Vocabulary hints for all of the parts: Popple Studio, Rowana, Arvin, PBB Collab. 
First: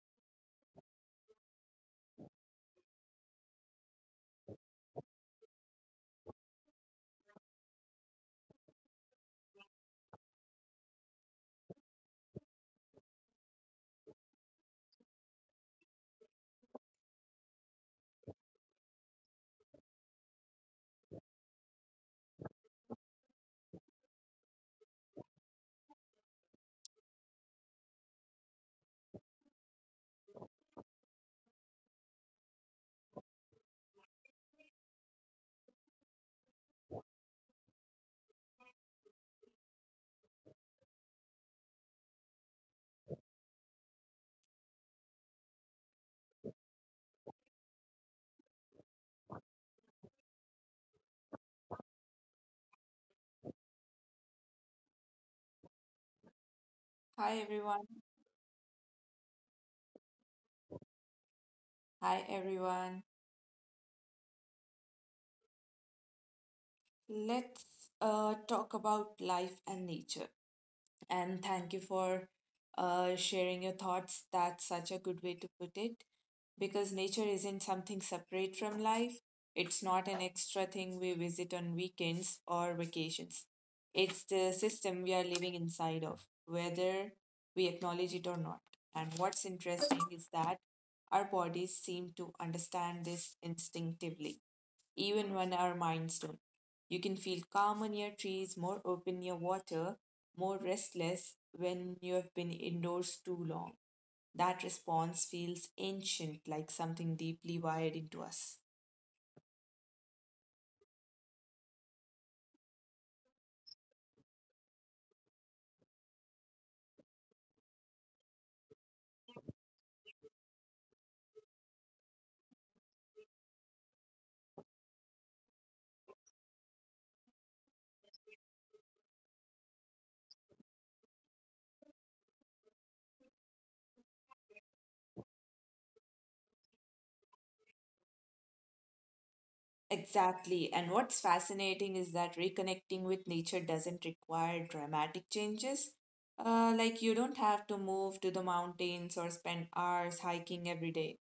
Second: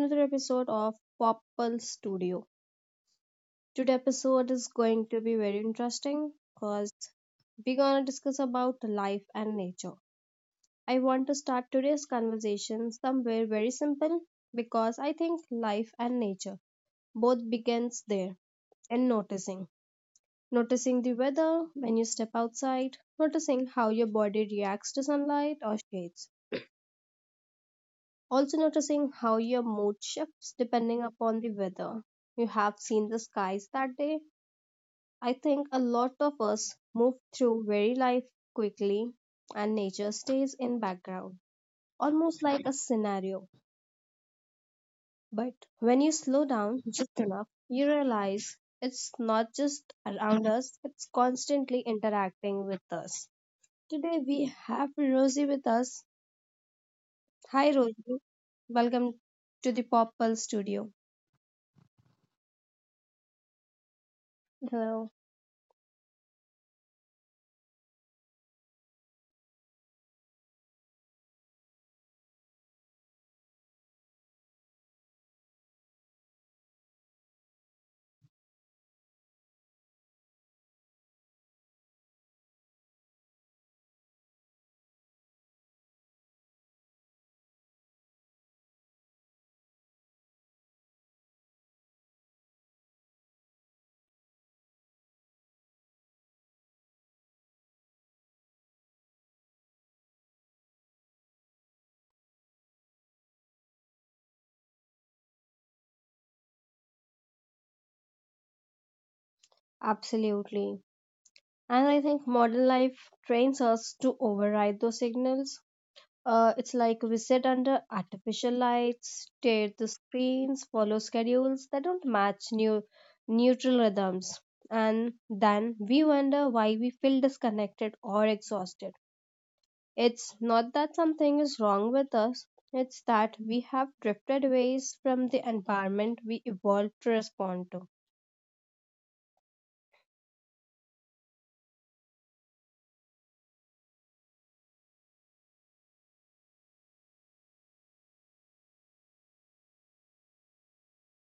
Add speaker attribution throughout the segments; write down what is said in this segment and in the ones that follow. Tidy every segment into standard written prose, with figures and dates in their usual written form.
Speaker 1: another episode of Popple Studio. Today episode is going to be very interesting because we're gonna discuss about life and nature. I want to start today's conversation somewhere very simple because I think life and nature both begins there in noticing. Noticing the weather when you step outside, noticing how your body reacts to sunlight or shades. Also, noticing how your mood shifts depending upon the weather. You have seen the skies that day. I think a lot of us move through very life quickly and nature stays in background, almost like a scenario. But when you slow down just enough, you realize it's not just around us, it's constantly interacting with us. Today we have Rosie with us.
Speaker 2: Hi
Speaker 1: Hi
Speaker 2: everyone.
Speaker 1: Rosie. Welcome to the Pop Pulse studio.
Speaker 2: Hi everyone.
Speaker 1: Hello.
Speaker 2: Let's talk about life and nature. And thank you for sharing your thoughts. That's such a good way to put it, because nature isn't something separate from life. It's not an extra thing we visit on weekends or vacations. It's the system we are living inside of, whether we acknowledge it or not. And what's interesting is that our bodies seem to understand this instinctively, even when our minds don't. You can feel calm on your trees, more open near water, more restless when you have been indoors too long. That response feels ancient, like something deeply wired into us.
Speaker 1: Absolutely. And I think modern life trains us to override those signals. It's like we sit under artificial lights, stare at the screens, follow schedules that don't match new neutral rhythms. And then we wonder why we feel disconnected or exhausted. It's not that something is wrong with us, it's that we have drifted away from the environment we evolved to respond to.
Speaker 2: Exactly. And what's fascinating is that reconnecting with nature doesn't require dramatic changes. Like, you don't have to move to the mountains or spend hours hiking every day.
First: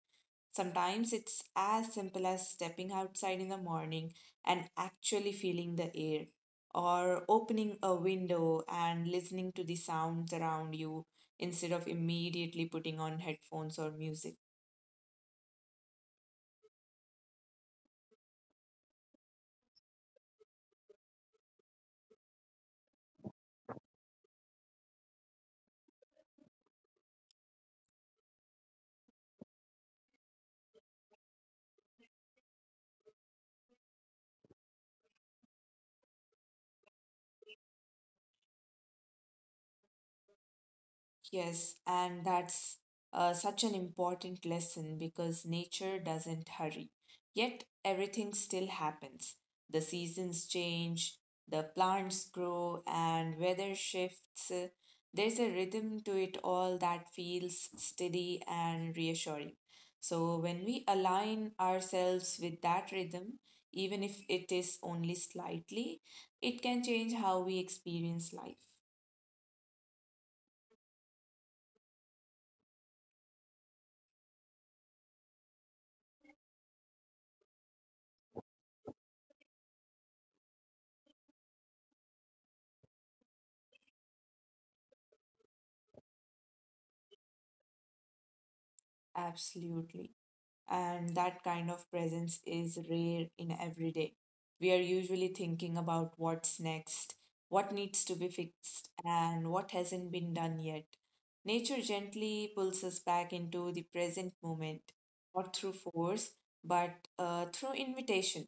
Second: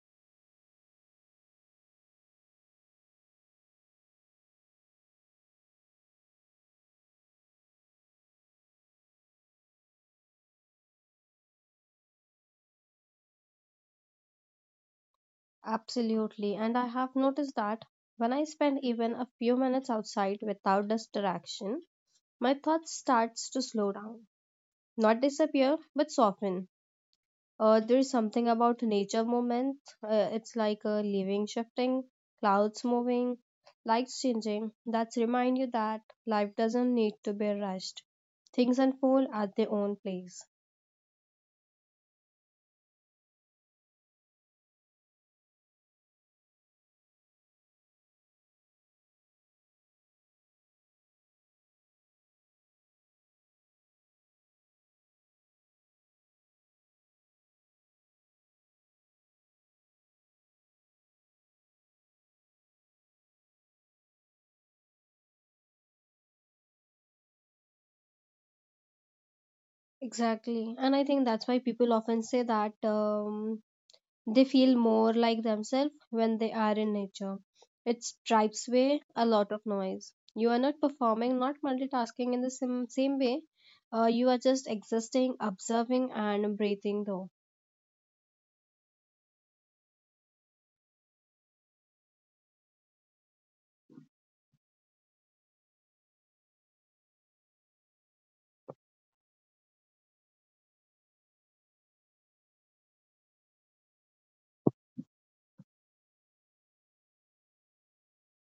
Speaker 2: Sometimes it's as simple as stepping outside in the morning and actually feeling the air, or opening a window and listening to the sounds around you instead of immediately putting on headphones or music.
Speaker 1: Absolutely, and I have noticed that when I spend even a few minutes outside without distraction, my thoughts starts to slow down, not disappear but soften. There is something about nature movement. It's like a living shifting, clouds moving, lights changing. That's remind you that life doesn't need to be rushed. Things unfold at their own place.
Speaker 2: Yes, and that's such an important lesson because nature doesn't hurry. Yet everything still happens. The seasons change, the plants grow, and weather shifts. There's a rhythm to it all that feels steady and reassuring. So when we align ourselves with that rhythm, even if it is only slightly, it can change how we experience life.
Speaker 1: Exactly, and I think that's why people often say that they feel more like themselves when they are in nature. It stripes away a lot of noise. You are not performing, not multitasking in the same way. You are just existing, observing, and breathing, though.
Speaker 2: Absolutely. And that kind of presence is rare in everyday. We are usually thinking about what's next, what needs to be fixed, and what hasn't been done yet. Nature gently pulls us back into the present moment, not through force, but through invitation.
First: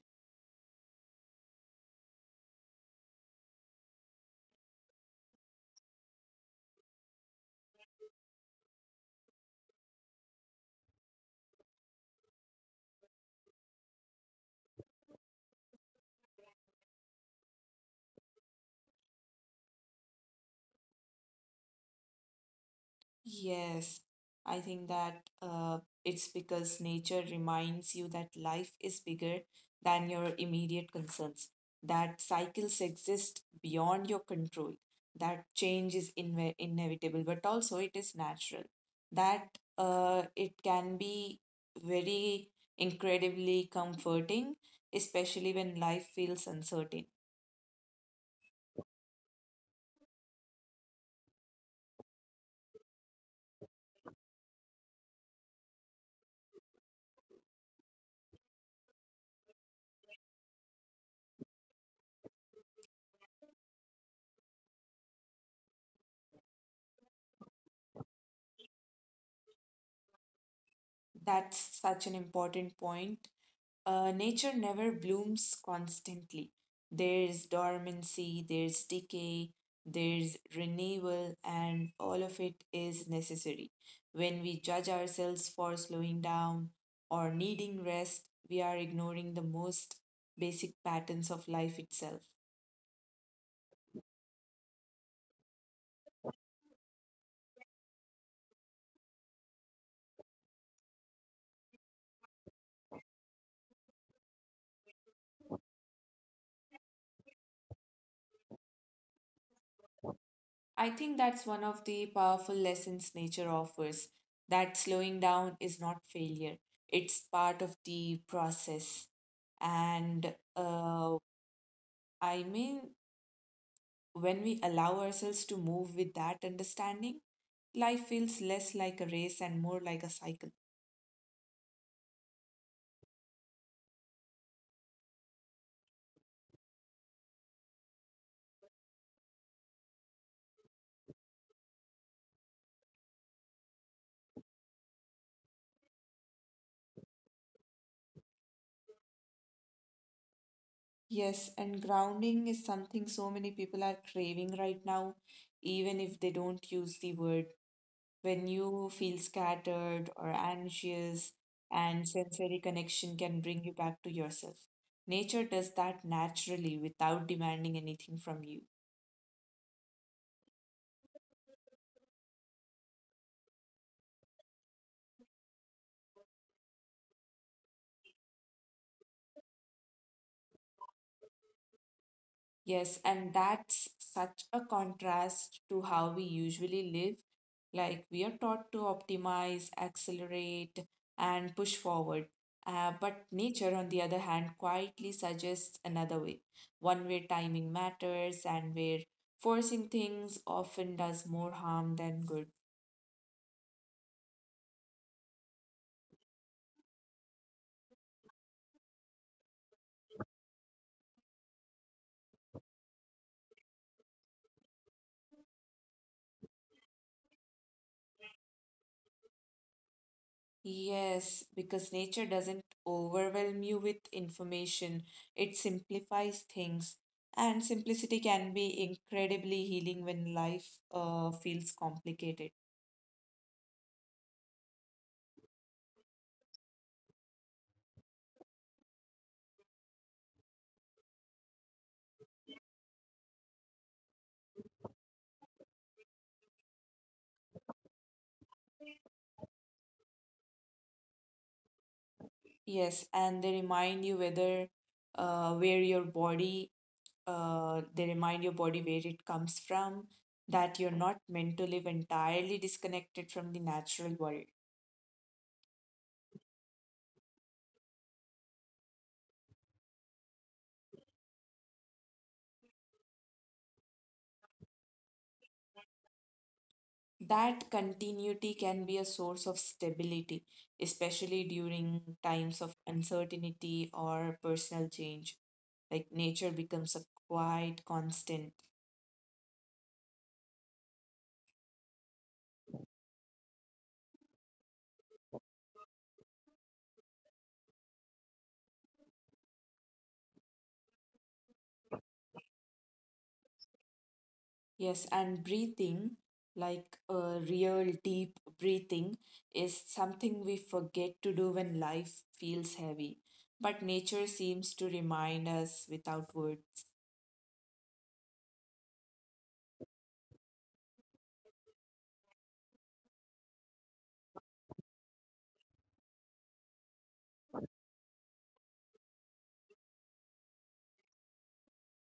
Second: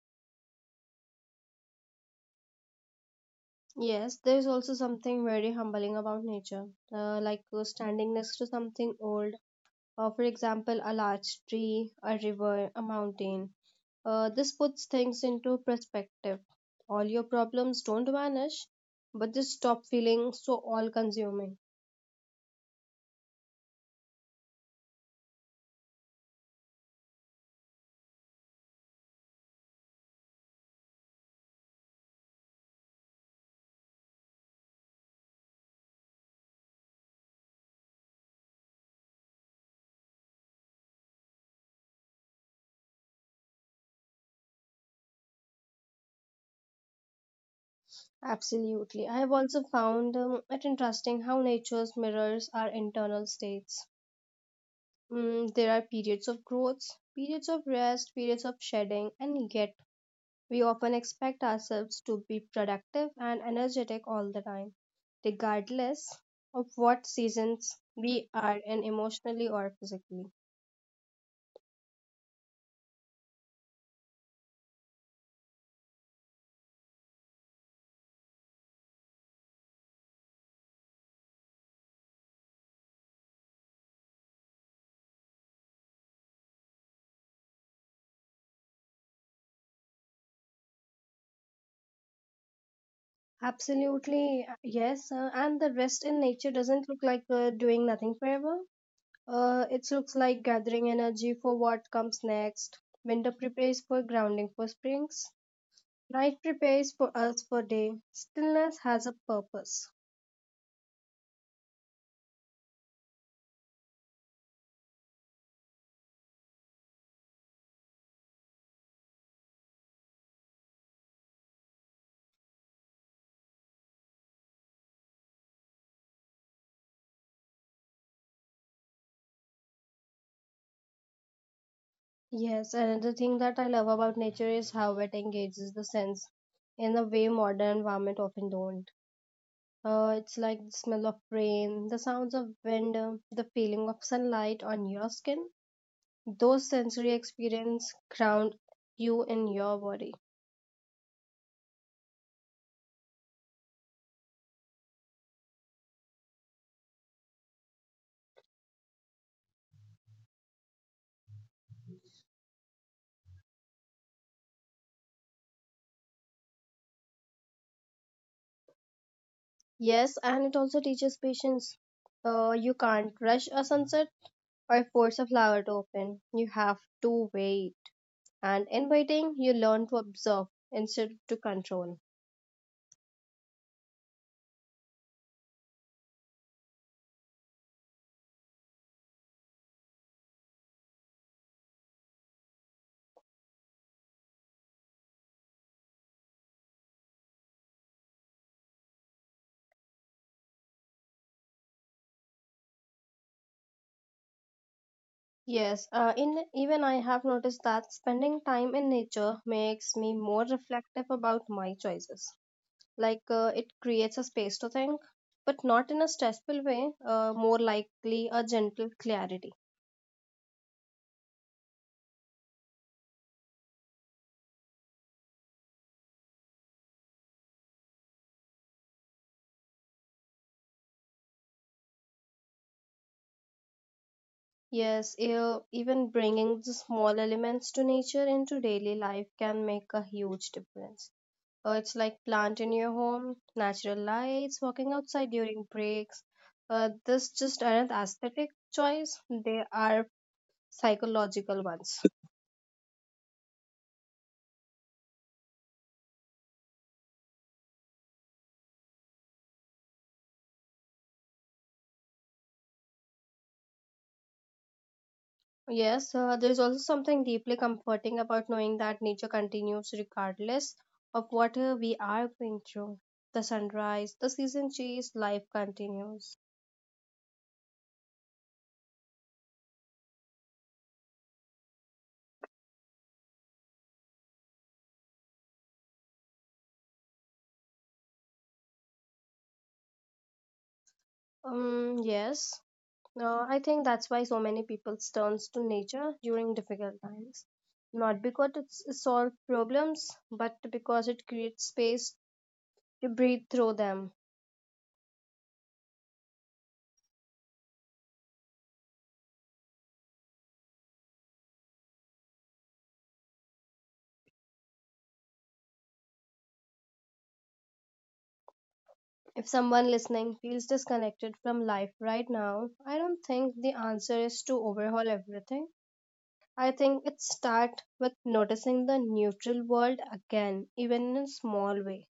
Speaker 1: Yes, there is also something very humbling about nature, like standing next to something old, for example, a large tree, a river, a mountain. This puts things into perspective. All your problems don't vanish, but just stop feeling so all consuming.
Speaker 2: Yes, I think that it's because nature reminds you that life is bigger than your immediate concerns, that cycles exist beyond your control, that change is inve inevitable, but also it is natural, that it can be very incredibly comforting, especially when life feels uncertain.
Speaker 1: Absolutely. I have also found it interesting how nature's mirrors our internal states. There are periods of growth, periods of rest, periods of shedding, and yet we often expect ourselves to be productive and energetic all the time, regardless of what seasons we are in emotionally or physically.
Speaker 2: That's such an important point. Nature never blooms constantly. There's dormancy, there's decay, there's renewal, and all of it is necessary. When we judge ourselves for slowing down or needing rest, we are ignoring the most basic patterns of life itself.
Speaker 1: Absolutely, yes. And the rest in nature doesn't look like doing nothing forever. It looks like gathering energy for what comes next. Winter prepares for grounding for springs. Night prepares for us for day. Stillness has a purpose.
Speaker 2: I think that's one of the powerful lessons nature offers, that slowing down is not failure, it's part of the process. And I mean, when we allow ourselves to move with that understanding, life feels less like a race and more like a cycle.
Speaker 1: Yes, another thing that I love about nature is how it engages the sense in a way modern environment often don't. It's like the smell of rain, the sounds of wind, the feeling of sunlight on your skin. Those sensory experience ground you in your body.
Speaker 2: Yes, and grounding is something so many people are craving right now, even if they don't use the word. When you feel scattered or anxious, and sensory connection can bring you back to yourself. Nature does that naturally without demanding anything from you.
Speaker 1: Yes, and it also teaches patience. You can't rush a sunset or force a flower to open. You have to wait. And in waiting, you learn to observe instead of to control.
Speaker 2: Yes, and that's such a contrast to how we usually live. Like we are taught to optimize, accelerate, and push forward. But nature, on the other hand, quietly suggests another way, one where timing matters and where forcing things often does more harm than good.
Speaker 1: Yes, in even I have noticed that spending time in nature makes me more reflective about my choices. Like, it creates a space to think, but not in a stressful way. More likely a gentle clarity.
Speaker 2: Yes, because nature doesn't overwhelm you with information, it simplifies things. And simplicity can be incredibly healing when life feels complicated.
Speaker 1: Yes, even bringing the small elements to nature into daily life can make a huge difference. It's like plant in your home, natural lights, walking outside during breaks. This just aren't aesthetic choice; they are psychological ones.
Speaker 2: Yes, and they remind you whether where your body, they remind your body where it comes from, that you're not meant to live entirely disconnected from the natural world.
Speaker 1: Yes, there is also something deeply comforting about knowing that nature continues regardless of what we are going through. The sunrise, the season change, life continues.
Speaker 2: That continuity can be a source of stability, especially during times of uncertainty or personal change. Like nature becomes a quiet constant.
Speaker 1: Yes, I think that's why so many people turns to nature during difficult times. Not because it solves problems, but because it creates space to breathe through them.
Speaker 2: Yes, and breathing, like a real deep breathing, is something we forget to do when life feels heavy. But nature seems to remind us without words.
Speaker 1: If someone listening feels disconnected from life right now, I don't think the answer is to overhaul everything. I think it starts with noticing the neutral world again, even in a small way.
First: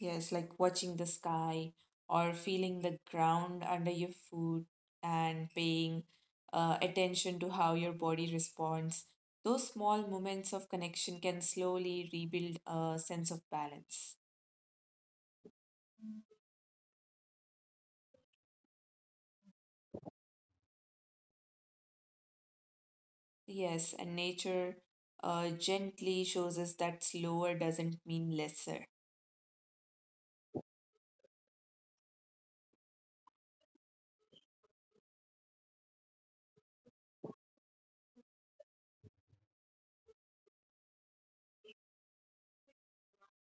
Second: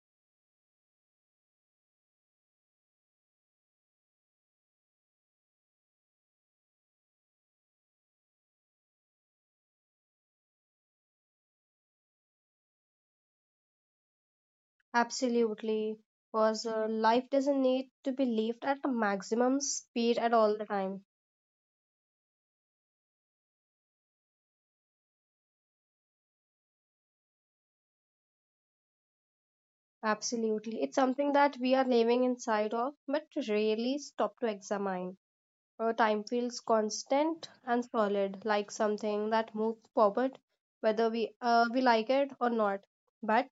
Speaker 2: Yes, like watching the sky or feeling the ground under your foot and paying attention to how your body responds. Those small moments of connection can slowly rebuild a sense of balance.
Speaker 1: Absolutely, because life doesn't need to be lived at maximum speed at all the time.
Speaker 2: Yes, and nature gently shows us that slower doesn't mean lesser.
Speaker 1: Absolutely. It's something that we are living inside of, but rarely stop to examine. Our time feels constant and solid, like something that moves forward, whether we like it or not. But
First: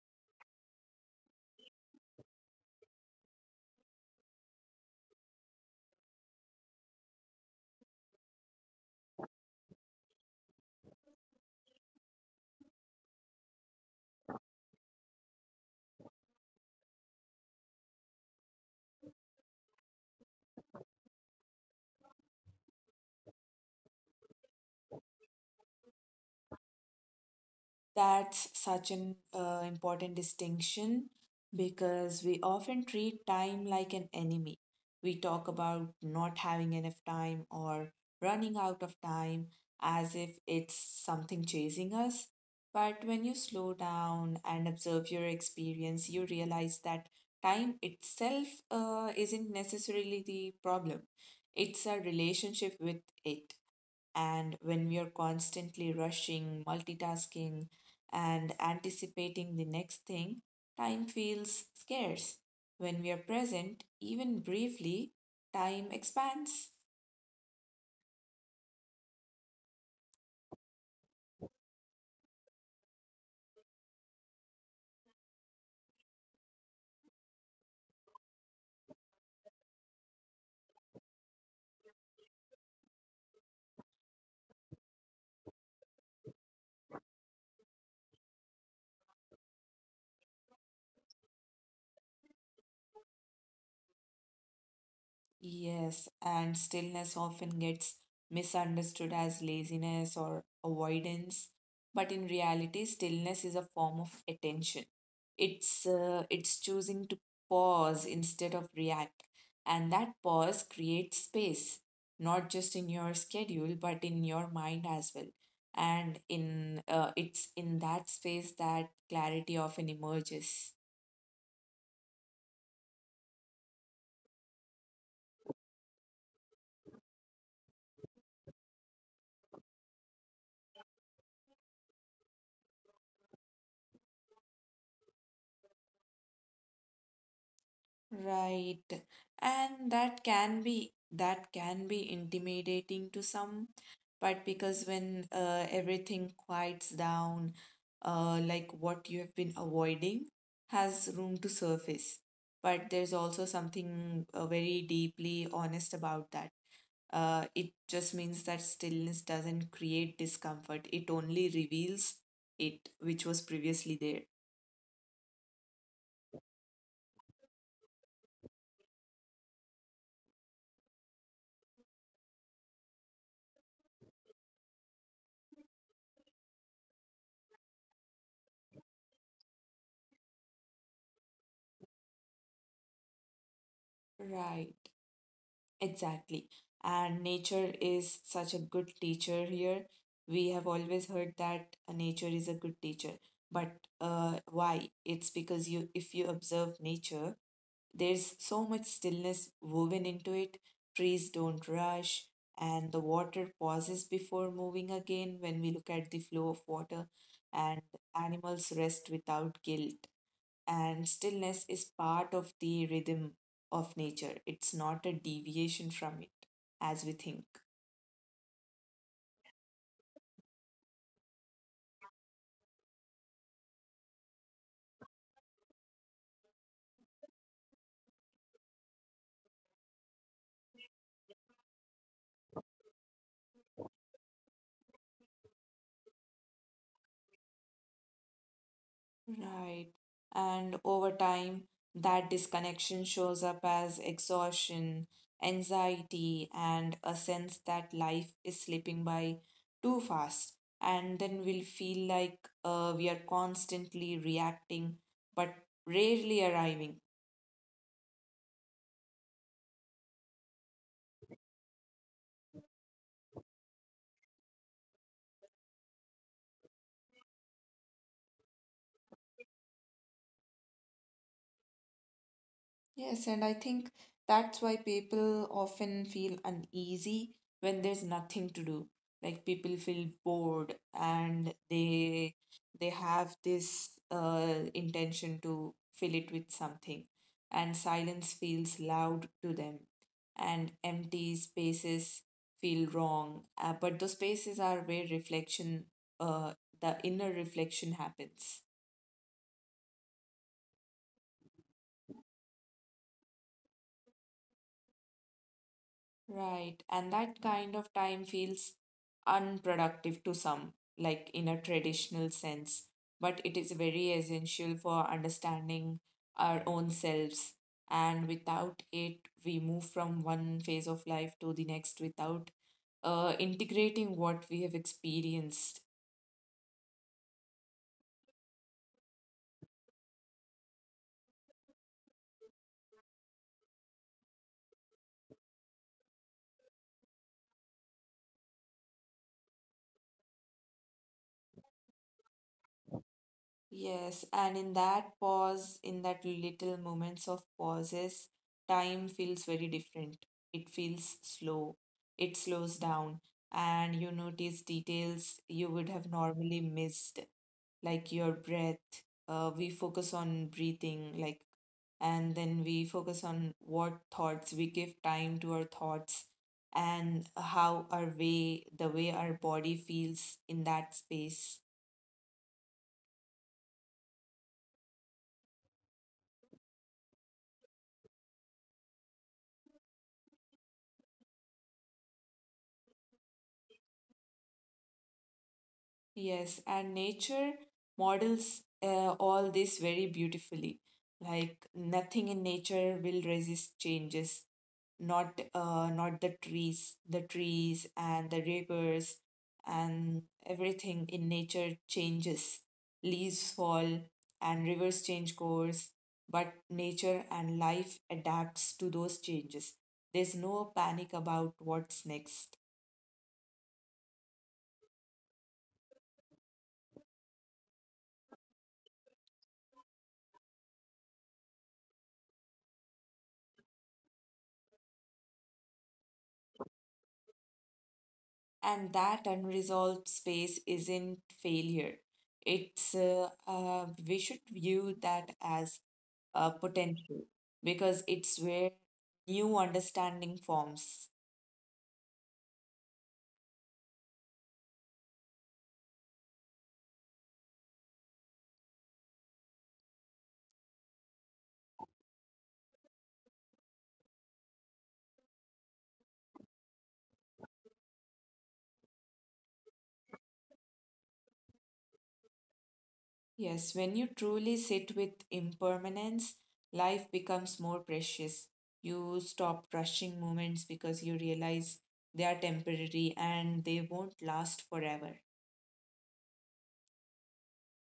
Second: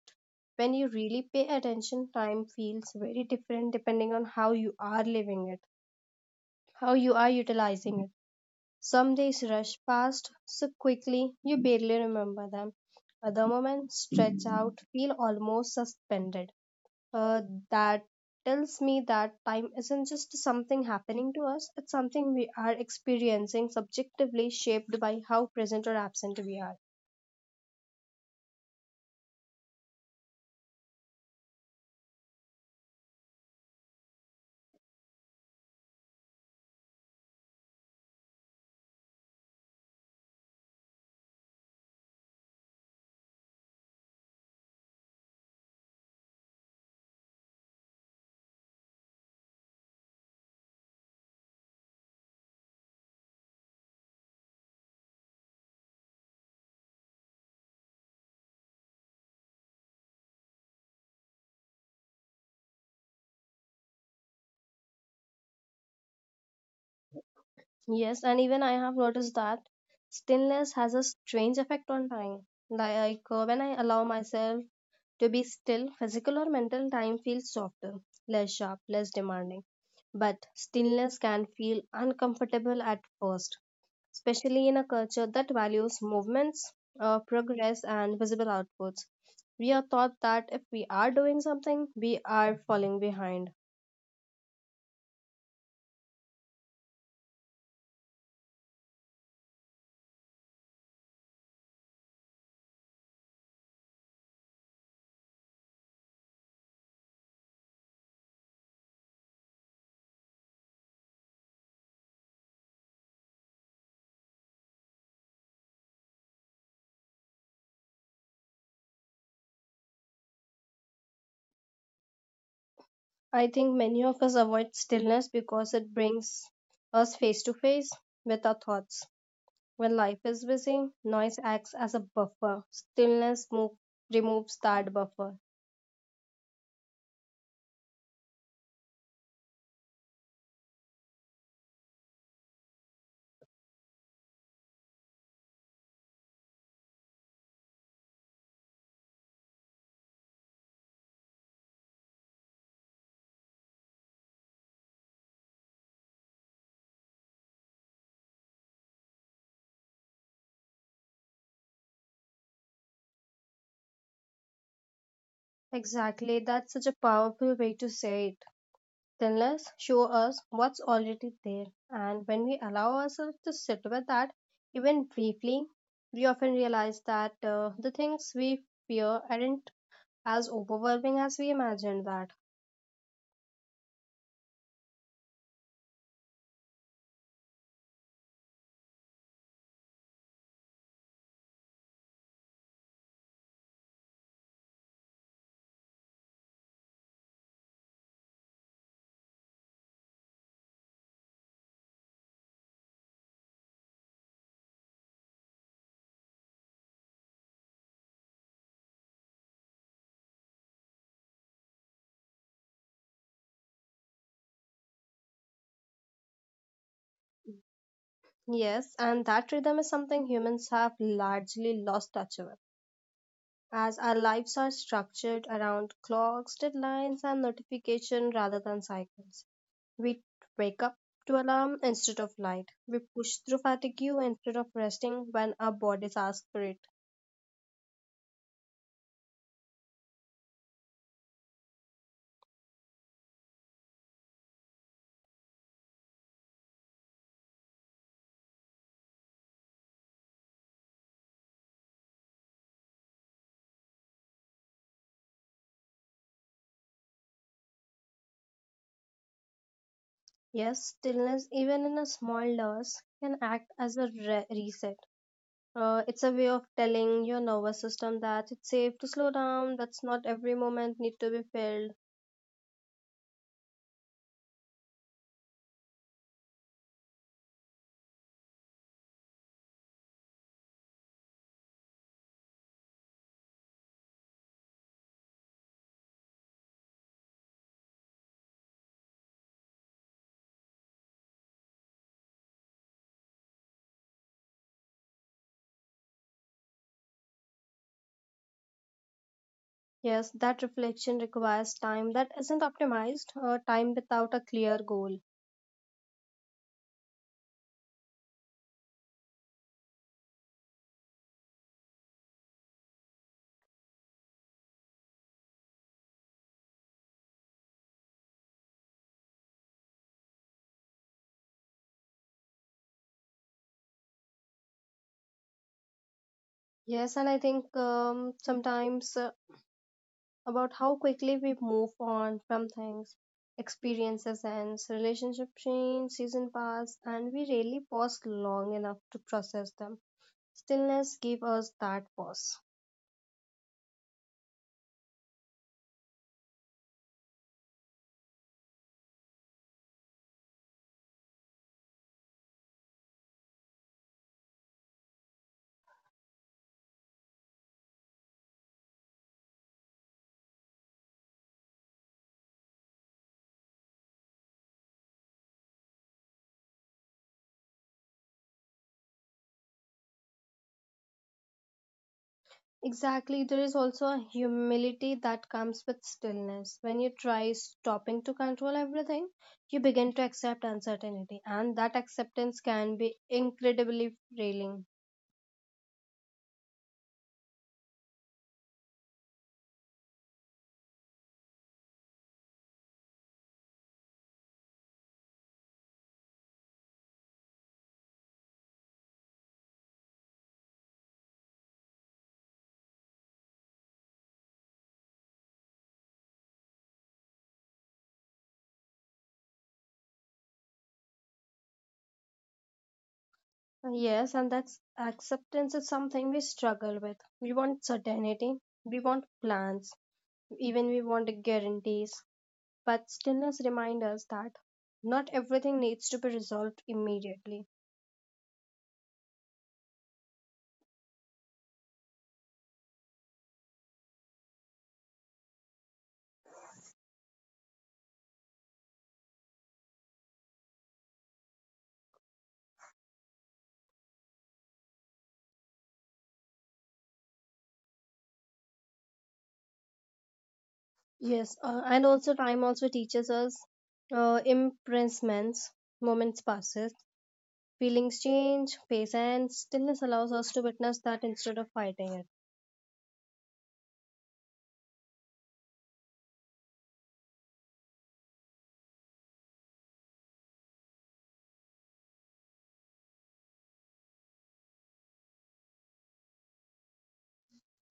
Speaker 1: when you really pay attention, time feels very different depending on how you are living it, how you are utilizing it. Some days rush past so quickly you barely remember them. Other moments stretch out, feel almost suspended uh, that tells me that time isn't just something happening to us, it's something we are experiencing subjectively, shaped by how present or absent we are.
Speaker 2: That's such an important distinction because we often treat time like an enemy. We talk about not having enough time or running out of time as if it's something chasing us. But when you slow down and observe your experience, you realize that time itself isn't necessarily the problem, it's a relationship with it. And when we are constantly rushing, multitasking, and anticipating the next thing, time feels scarce. When we are present, even briefly, time expands.
Speaker 1: Yes, and even I have noticed that stillness has a strange effect on time. Like, when I allow myself to be still, physical or mental time feels softer, less sharp, less demanding. But stillness can feel uncomfortable at first, especially in a culture that values movements, progress, and visible outputs. We are taught that if we are doing something, we are falling behind.
Speaker 2: Yes, and stillness often gets misunderstood as laziness or avoidance, but in reality, stillness is a form of attention. It's choosing to pause instead of react, and that pause creates space, not just in your schedule, but in your mind as well. And in it's in that space that clarity often emerges.
Speaker 1: I think many of us avoid stillness because it brings us face to face with our thoughts. When life is busy, noise acts as a buffer. Stillness removes that buffer.
Speaker 2: Right. And that can be intimidating to some, but because when everything quiets down, like what you have been avoiding has room to surface. But there's also something very deeply honest about that. It just means that stillness doesn't create discomfort, it only reveals it, which was previously there.
Speaker 1: Exactly, that's such a powerful way to say it. Then let's show us what's already there. And when we allow ourselves to sit with that, even briefly, we often realize that the things we fear aren't as overwhelming as we imagined that.
Speaker 2: Right, exactly. And nature is such a good teacher here. We have always heard that nature is a good teacher. But why? It's because you if you observe nature, there's so much stillness woven into it. Trees don't rush, and the water pauses before moving again when we look at the flow of water, and animals rest without guilt. And stillness is part of the rhythm of nature, it's not a deviation from it as we think.
Speaker 1: Yes, and that rhythm is something humans have largely lost touch with. As our lives are structured around clocks, deadlines, and notification rather than cycles. We wake up to alarm instead of light. We push through fatigue instead of resting when our bodies ask for it.
Speaker 2: Right. And over time, that disconnection shows up as exhaustion, anxiety, and a sense that life is slipping by too fast. And then we'll feel like we are constantly reacting, but rarely arriving.
Speaker 1: Yes, stillness, even in a small dose, can act as a reset. It's a way of telling your nervous system that it's safe to slow down, that's not every moment need to be filled.
Speaker 2: Yes, and I think that's why people often feel uneasy when there's nothing to do. Like people feel bored and they have this intention to fill it with something. And silence feels loud to them, and empty spaces feel wrong. But those spaces are where uh, the inner reflection happens.
Speaker 1: Yes, that reflection requires time that isn't optimized, time without a clear goal.
Speaker 2: Right. And that kind of time feels unproductive to some, like in a traditional sense, but it is very essential for understanding our own selves. And without it, we move from one phase of life to the next without integrating what we have experienced.
Speaker 1: Yes, and I think sometimes about how quickly we move on from things, experiences, and relationship change, season pass, and we rarely pause long enough to process them. Stillness gives us that pause.
Speaker 2: Yes, and in that pause, in that little moments of pauses, time feels very different. It feels slow. It slows down, and you notice details you would have normally missed, like your breath. We focus on breathing, like, and then we focus on what thoughts we give time to our thoughts and the way our body feels in that space.
Speaker 1: Exactly, there is also a humility that comes with stillness. When you try stopping to control everything, you begin to accept uncertainty, and that acceptance can be incredibly freeing.
Speaker 2: Yes, and nature models all this very beautifully. Like nothing in nature will resist changes. Not the trees, the trees and the rivers and everything in nature changes. Leaves fall and rivers change course, but nature and life adapts to those changes. There's no panic about what's next.
Speaker 1: Yes, and that's acceptance is something we struggle with. We want certainty, we want plans, even we want guarantees. But stillness reminds us that not everything needs to be resolved immediately.
Speaker 2: And that unresolved space isn't failure, it's we should view that as a potential because it's where new understanding forms.
Speaker 1: Yes, and also time also teaches us imprisonments, moments passes, feelings change, pace and stillness allows us to witness that instead of fighting it.
Speaker 2: Yes, when you truly sit with impermanence life becomes more precious. You stop rushing moments because you realize they are temporary and they won't last forever.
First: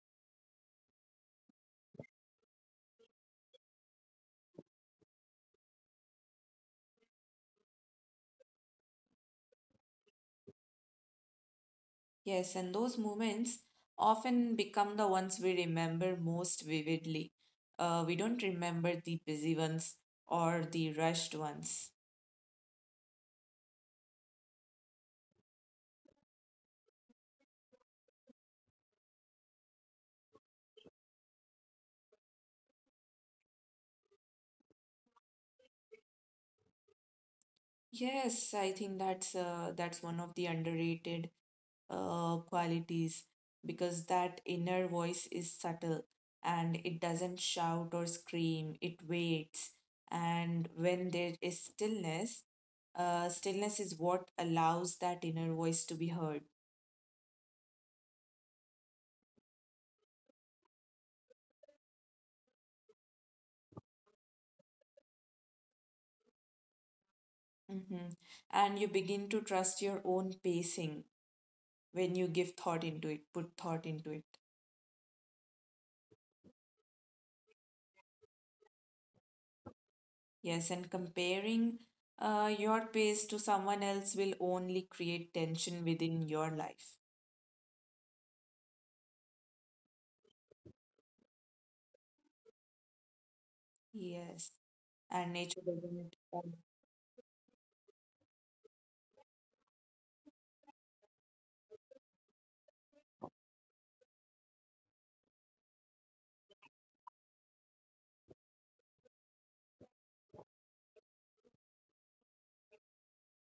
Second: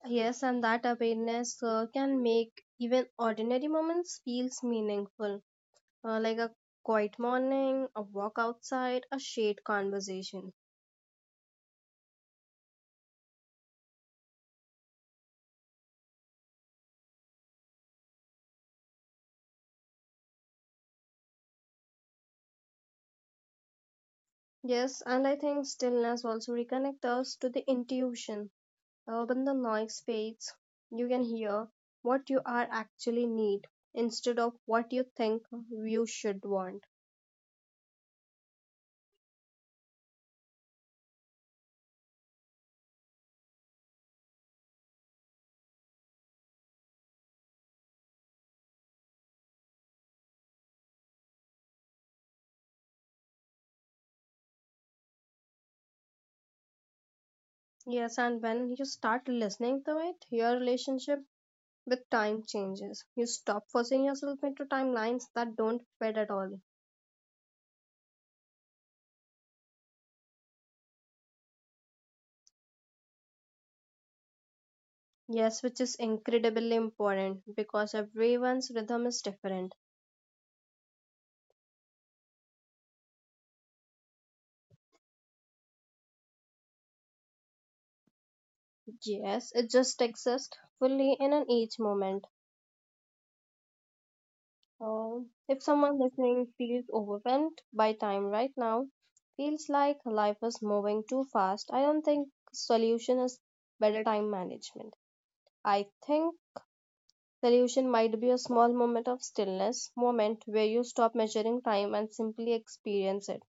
Speaker 1: Yes, and that awareness can make even ordinary moments feels meaningful. Like a quiet morning, a walk outside, a shade conversation.
Speaker 2: Yes, and those moments often become the ones we remember most vividly. We don't remember the busy ones or the rushed ones.
Speaker 1: Yes, and I think stillness also reconnects us to the intuition. When the noise fades, you can hear what you are actually need instead of what you think you should want.
Speaker 2: Yes, I think that's one of the underrated qualities because that inner voice is subtle and it doesn't shout or scream. It waits, and when there is stillness, stillness is what allows that inner voice to be heard.
Speaker 1: Yes, and when you start listening to it, your relationship with time changes. You stop forcing yourself into timelines that don't fit at all.
Speaker 2: Hmm. And you begin to trust your own pacing when you give thought into it, put thought into it.
Speaker 1: Yes, which is incredibly important because everyone's rhythm is different.
Speaker 2: Yes, and comparing your pace to someone else will only create tension within your life.
Speaker 1: Yes, it just exists fully in an each moment.
Speaker 2: Yes, and
Speaker 1: Uh,
Speaker 2: nature
Speaker 1: if
Speaker 2: doesn't.
Speaker 1: someone listening feels overwhelmed by time right now, feels like life is moving too fast, I don't think solution is better time management. I think solution might be a small moment of stillness, moment where you stop measuring time and simply experience it.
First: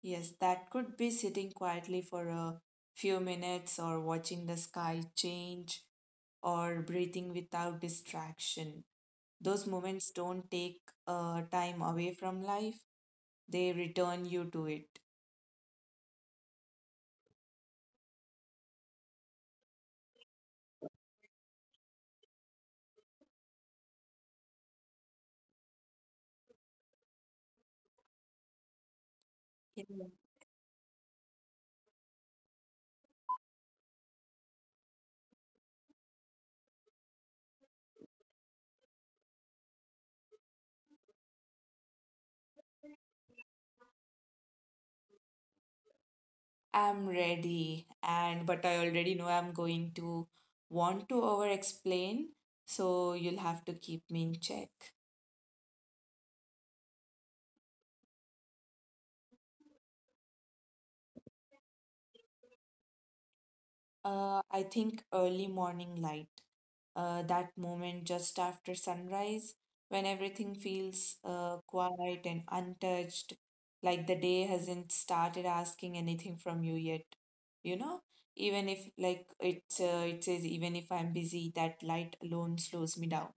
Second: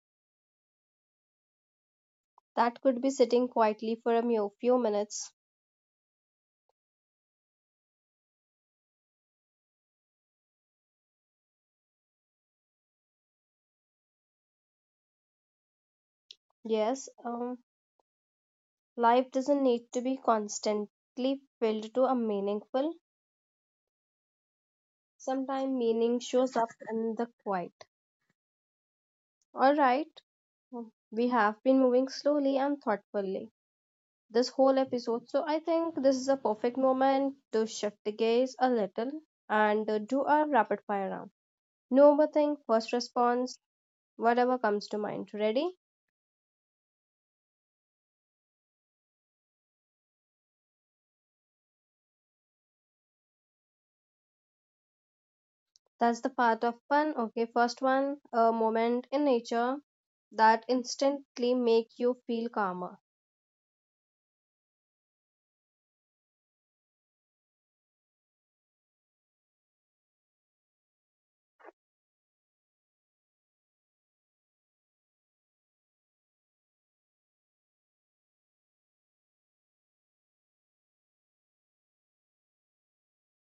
Speaker 2: Yes, that could be sitting quietly for a
Speaker 1: That could be
Speaker 2: few
Speaker 1: sitting
Speaker 2: minutes
Speaker 1: quietly
Speaker 2: or
Speaker 1: for a
Speaker 2: watching the
Speaker 1: few
Speaker 2: sky
Speaker 1: minutes.
Speaker 2: change or breathing without distraction. Those moments don't take time away from life, they return you to it.
Speaker 1: Yes, life doesn't need to be constantly filled to a meaningful. Sometimes meaning shows up in the quiet. All
Speaker 2: Yeah.
Speaker 1: right, we have been moving slowly and thoughtfully this whole episode, so I think this is a perfect moment to shift the gaze a little and do a rapid fire round. No overthink, first response, whatever comes to mind. Ready?
Speaker 2: I'm ready, and but I already know I'm going to want to over explain, so you'll have to keep me in check.
Speaker 1: That's the part of fun. Okay, first one, a moment in nature that instantly make you feel calmer.
Speaker 2: I think early morning light, that moment just after sunrise when everything feels quiet and untouched, like the day hasn't started asking anything from you yet. You know, even if like it it says, even if I'm busy, that light alone slows me down.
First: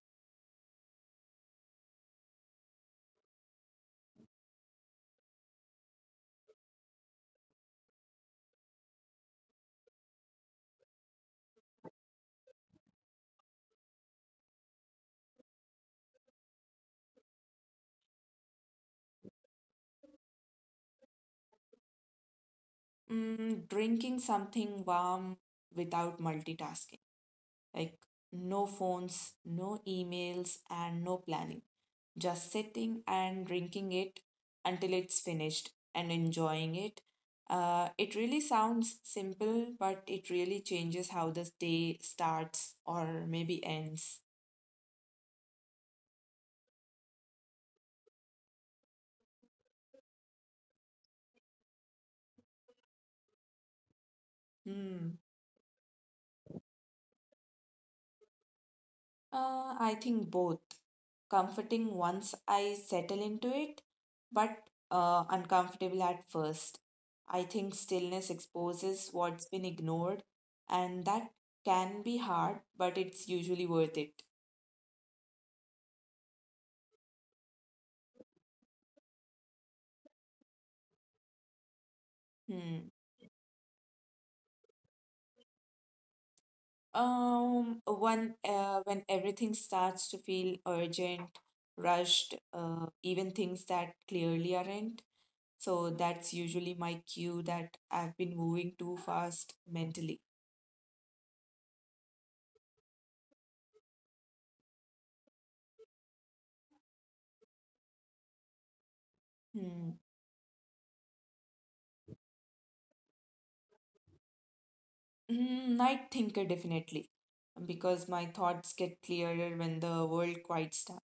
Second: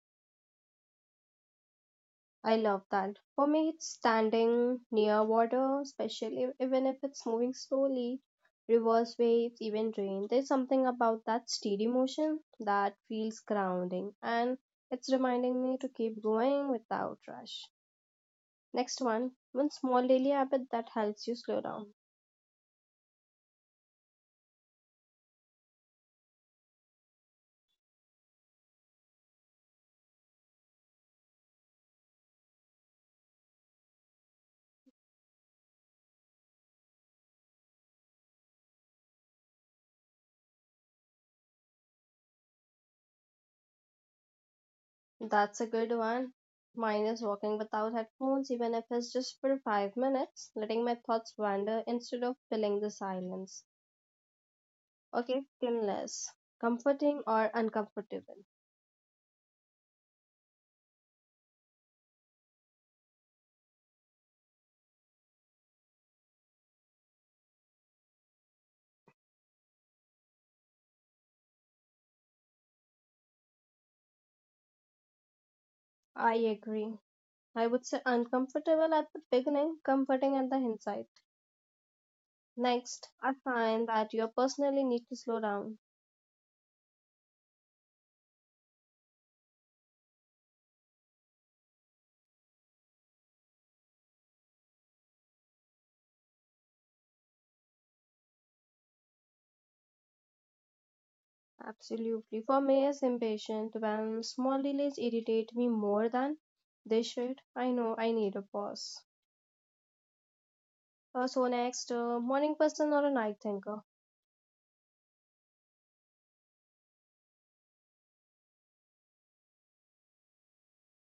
Speaker 1: I love that. For me, it's standing near water, especially even if it's moving slowly, reverse waves, even rain. There's something about that steady motion that feels grounding and it's reminding me to keep going without rush. Next one, one small daily habit that helps you slow down.
Speaker 2: Drinking something warm without multitasking. Like no phones, no emails, and no planning. Just sitting and drinking it until it's finished and enjoying it. It really sounds simple, but it really changes how this day starts or maybe ends.
Speaker 1: That's a good one. Mine is walking without headphones, even if it's just for 5 minutes, letting my thoughts wander instead of filling the silence.
Speaker 2: Hmm.
Speaker 1: Okay, painless. Comforting or uncomfortable?
Speaker 2: I think both. Comforting once I settle into it, but uncomfortable at first. I think stillness exposes what's been ignored, and that can be hard, but it's usually worth it.
Speaker 1: I agree. I would say uncomfortable at the beginning, comforting at the hindsight.
Speaker 2: Hmm.
Speaker 1: Next, I find that you personally need to slow down.
Speaker 2: One when everything starts to feel urgent, rushed, even things that clearly aren't. So that's usually my cue that I've been moving too fast mentally.
Speaker 1: Absolutely. For me, it's impatient when small delays irritate me more than they should. I know I need a pause.
Speaker 2: Hmm.
Speaker 1: So next, morning person or a night thinker?
Speaker 2: Night thinker, definitely, because my thoughts get clearer when the world quiets down.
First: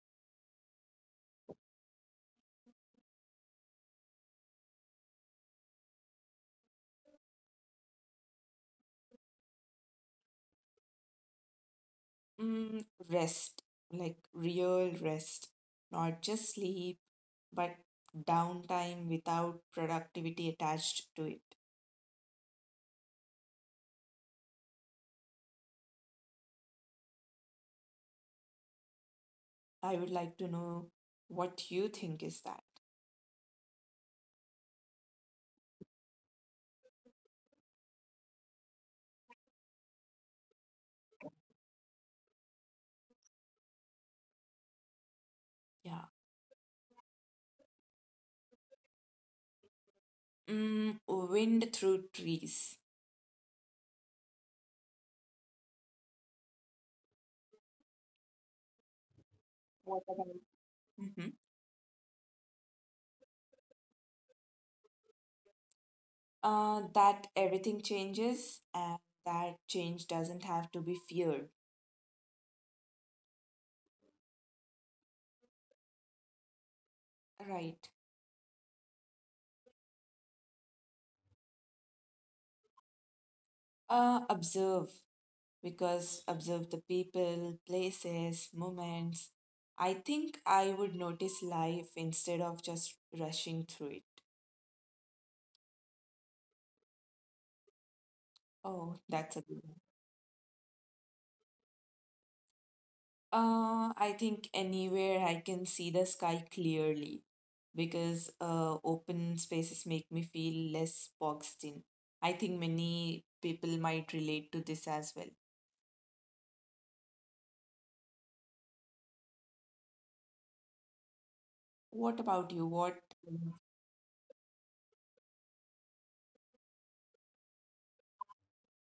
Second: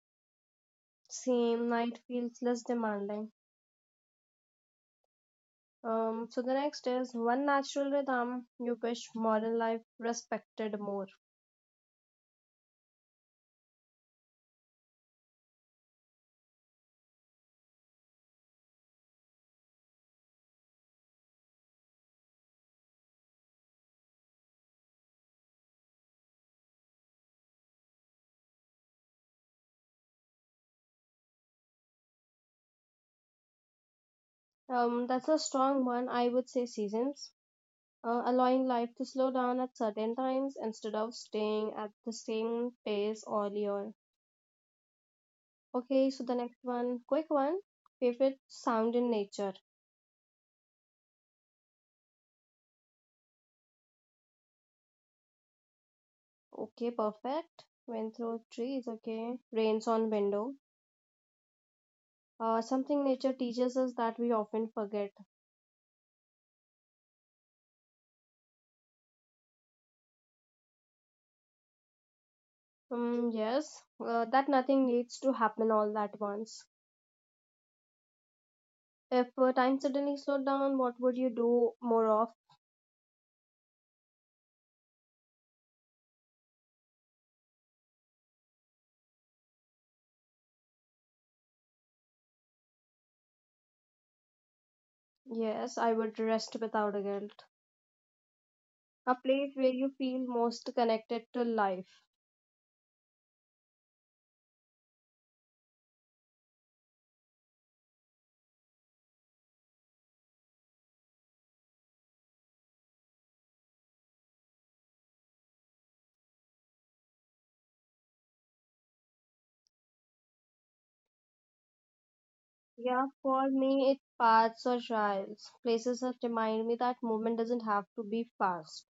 Speaker 1: Same night feels less demanding. So the next is one natural rhythm you wish modern life respected more.
Speaker 2: Mm, Rest, like real rest, not just sleep, but downtime without productivity attached to it. I would like to know what you think is that.
Speaker 1: That's a strong one. I would say seasons, allowing life to slow down at certain times instead of staying at the same pace all year.
Speaker 2: Yeah.
Speaker 1: Okay, so the next one, quick one. Favorite sound in nature.
Speaker 2: Wind through trees.
Speaker 1: Okay, perfect. Wind through trees. Okay, rains
Speaker 2: What
Speaker 1: on
Speaker 2: about?
Speaker 1: window.
Speaker 2: Hmm.
Speaker 1: Something nature teaches us that we often forget.
Speaker 2: That everything changes and that change doesn't have to be feared.
Speaker 1: Yes, that nothing needs to happen all at once.
Speaker 2: Right.
Speaker 1: If time suddenly slowed down, what would you do more of?
Speaker 2: Observe, because observe the people, places, moments. I think I would notice life instead of just rushing through it.
Speaker 1: Yes, I would rest without a guilt.
Speaker 2: Oh,
Speaker 1: A
Speaker 2: that's a
Speaker 1: place
Speaker 2: good
Speaker 1: where
Speaker 2: one.
Speaker 1: you feel most connected to life.
Speaker 2: I think anywhere I can see the sky clearly because open spaces make me feel less boxed in. I think many people might relate to this as well. What about you? What?
Speaker 1: Yeah, for me, it's paths or trails. Places that remind me that movement doesn't have to be fast.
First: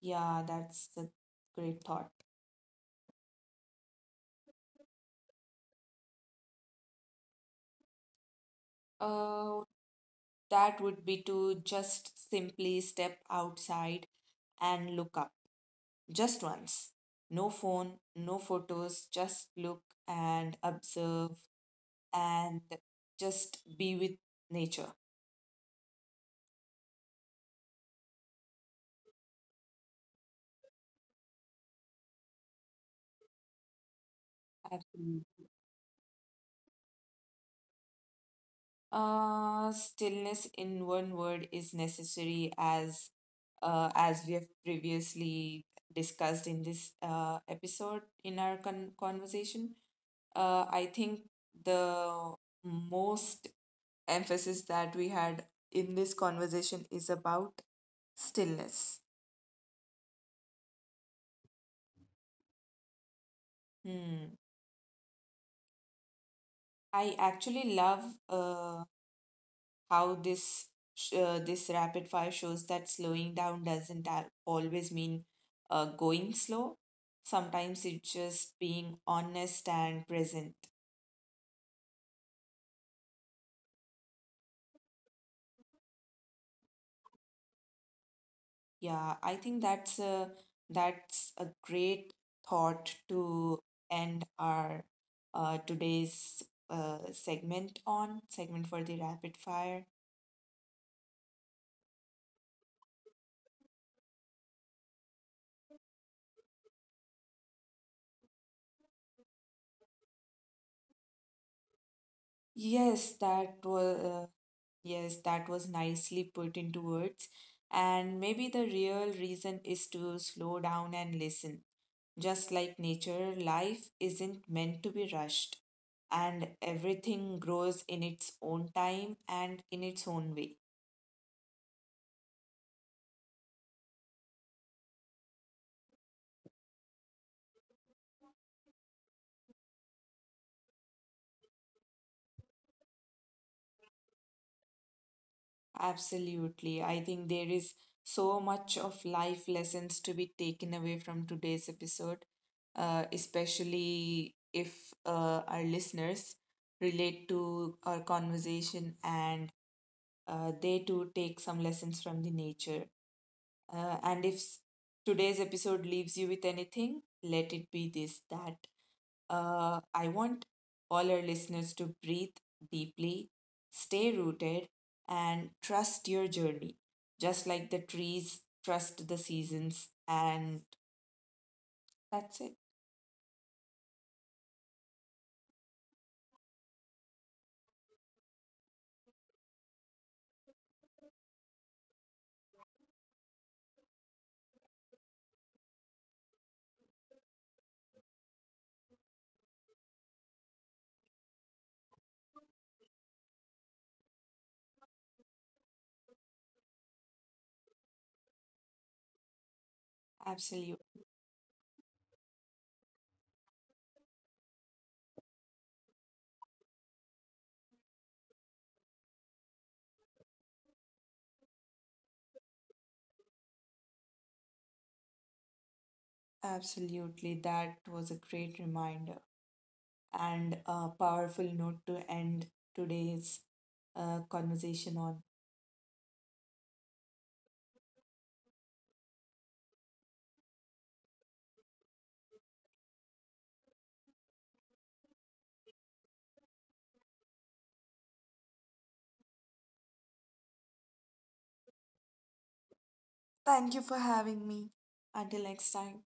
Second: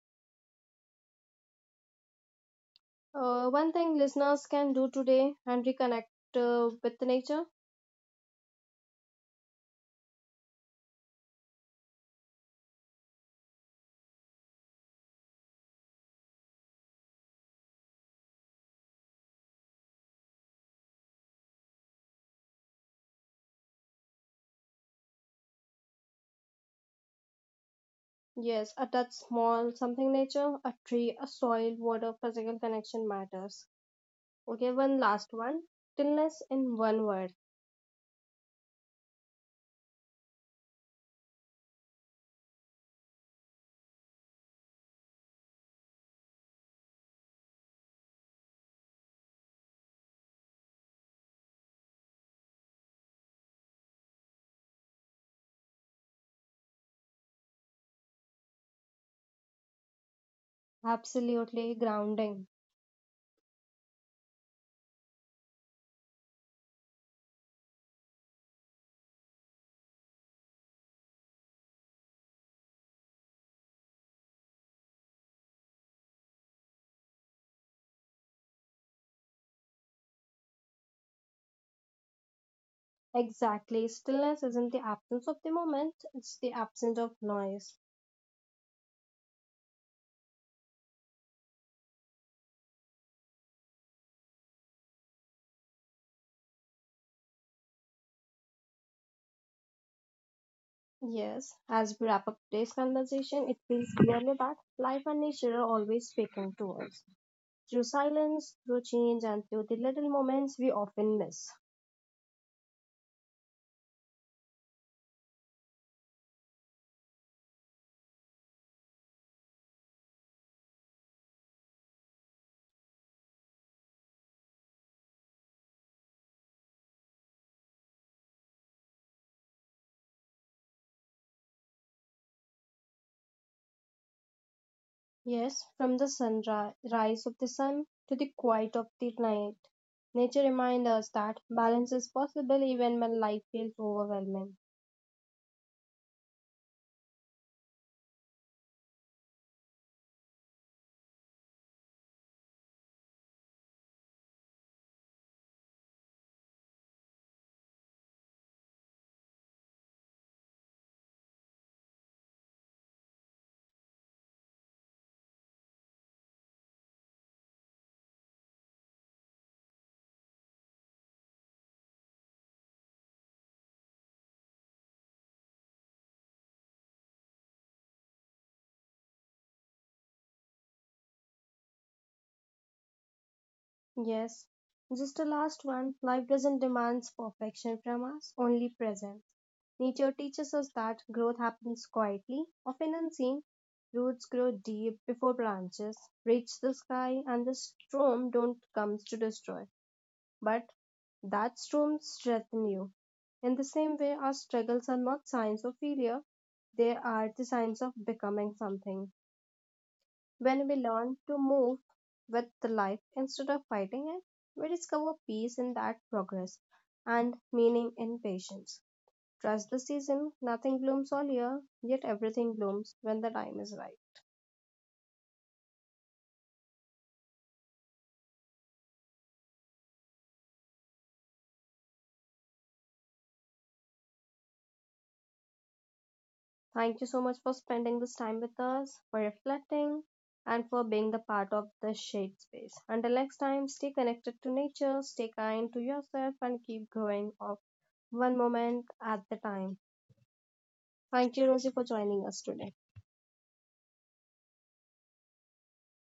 Speaker 2: Yeah, that's a great thought.
Speaker 1: One thing listeners can do today and reconnect with nature.
Speaker 2: Uh, that would be to just simply step outside and look up just once. No phone, no photos, just look and observe and just be with nature.
Speaker 1: Yes, a touch small, something nature, a tree, a soil, water, physical connection matters. Okay, one last
Speaker 2: Absolutely.
Speaker 1: one. Stillness in one word.
Speaker 2: Stillness in one word is necessary, as we have previously discussed in this episode in our conversation. I think the most emphasis that we had in this conversation is about stillness.
Speaker 1: Absolutely grounding.
Speaker 2: Hmm. I actually love how this rapid fire shows that slowing down doesn't always mean going slow. Sometimes it's just being honest and present.
Speaker 1: Exactly. Stillness isn't the absence of the moment, it's the absence of noise.
Speaker 2: Yeah, I think that's a great thought to end our today's segment for the rapid fire.
Speaker 1: Yes, as we wrap up today's conversation, it feels clearly that life and nature are always speaking to us. Through silence, through change, and through the little moments we often miss.
Speaker 2: Yes, that was uh, Yes, that was nicely put into words. And maybe the real reason is to slow down and listen. Just like nature, life isn't meant to be rushed, and everything grows in its own time and in its own way.
Speaker 1: Yes, from the sunrise of the sun to the quiet of the night, nature reminds us that balance is possible even when life feels overwhelming.
Speaker 2: Absolutely. I think there is so much of life lessons to be taken away from today's episode, especially if our listeners relate to our conversation and they too take some lessons from the nature. And if s- Today's episode leaves you with anything, let it be this, that I want all our listeners to breathe deeply, stay rooted, and trust your journey, just like the trees trust the seasons. And that's it.
Speaker 1: Yes, just the last one, life doesn't demand perfection from us, only presence. Nature teaches us that growth happens quietly, often unseen. Roots grow deep before branches reach the sky, and the storm don't comes to destroy, but that storm strengthens you. In the same way, our struggles are not signs of failure, they are the signs of becoming something. When
Speaker 2: Absolutely.
Speaker 1: we learn to move with the life instead of fighting it, we discover peace in that progress and meaning in patience. Trust the season, nothing blooms all year, yet everything blooms when the time is right.
Speaker 2: Absolutely, that was a great reminder and a powerful note to end today's conversation on.
Speaker 1: Thank you so much for spending this time with us, for reflecting, and for being the part of the shade space. Until next time, stay connected to nature, stay kind to yourself, and keep going of one moment at the time. Thank you, Rosie, for joining us today.
Speaker 2: Thank you for having me. Until next time.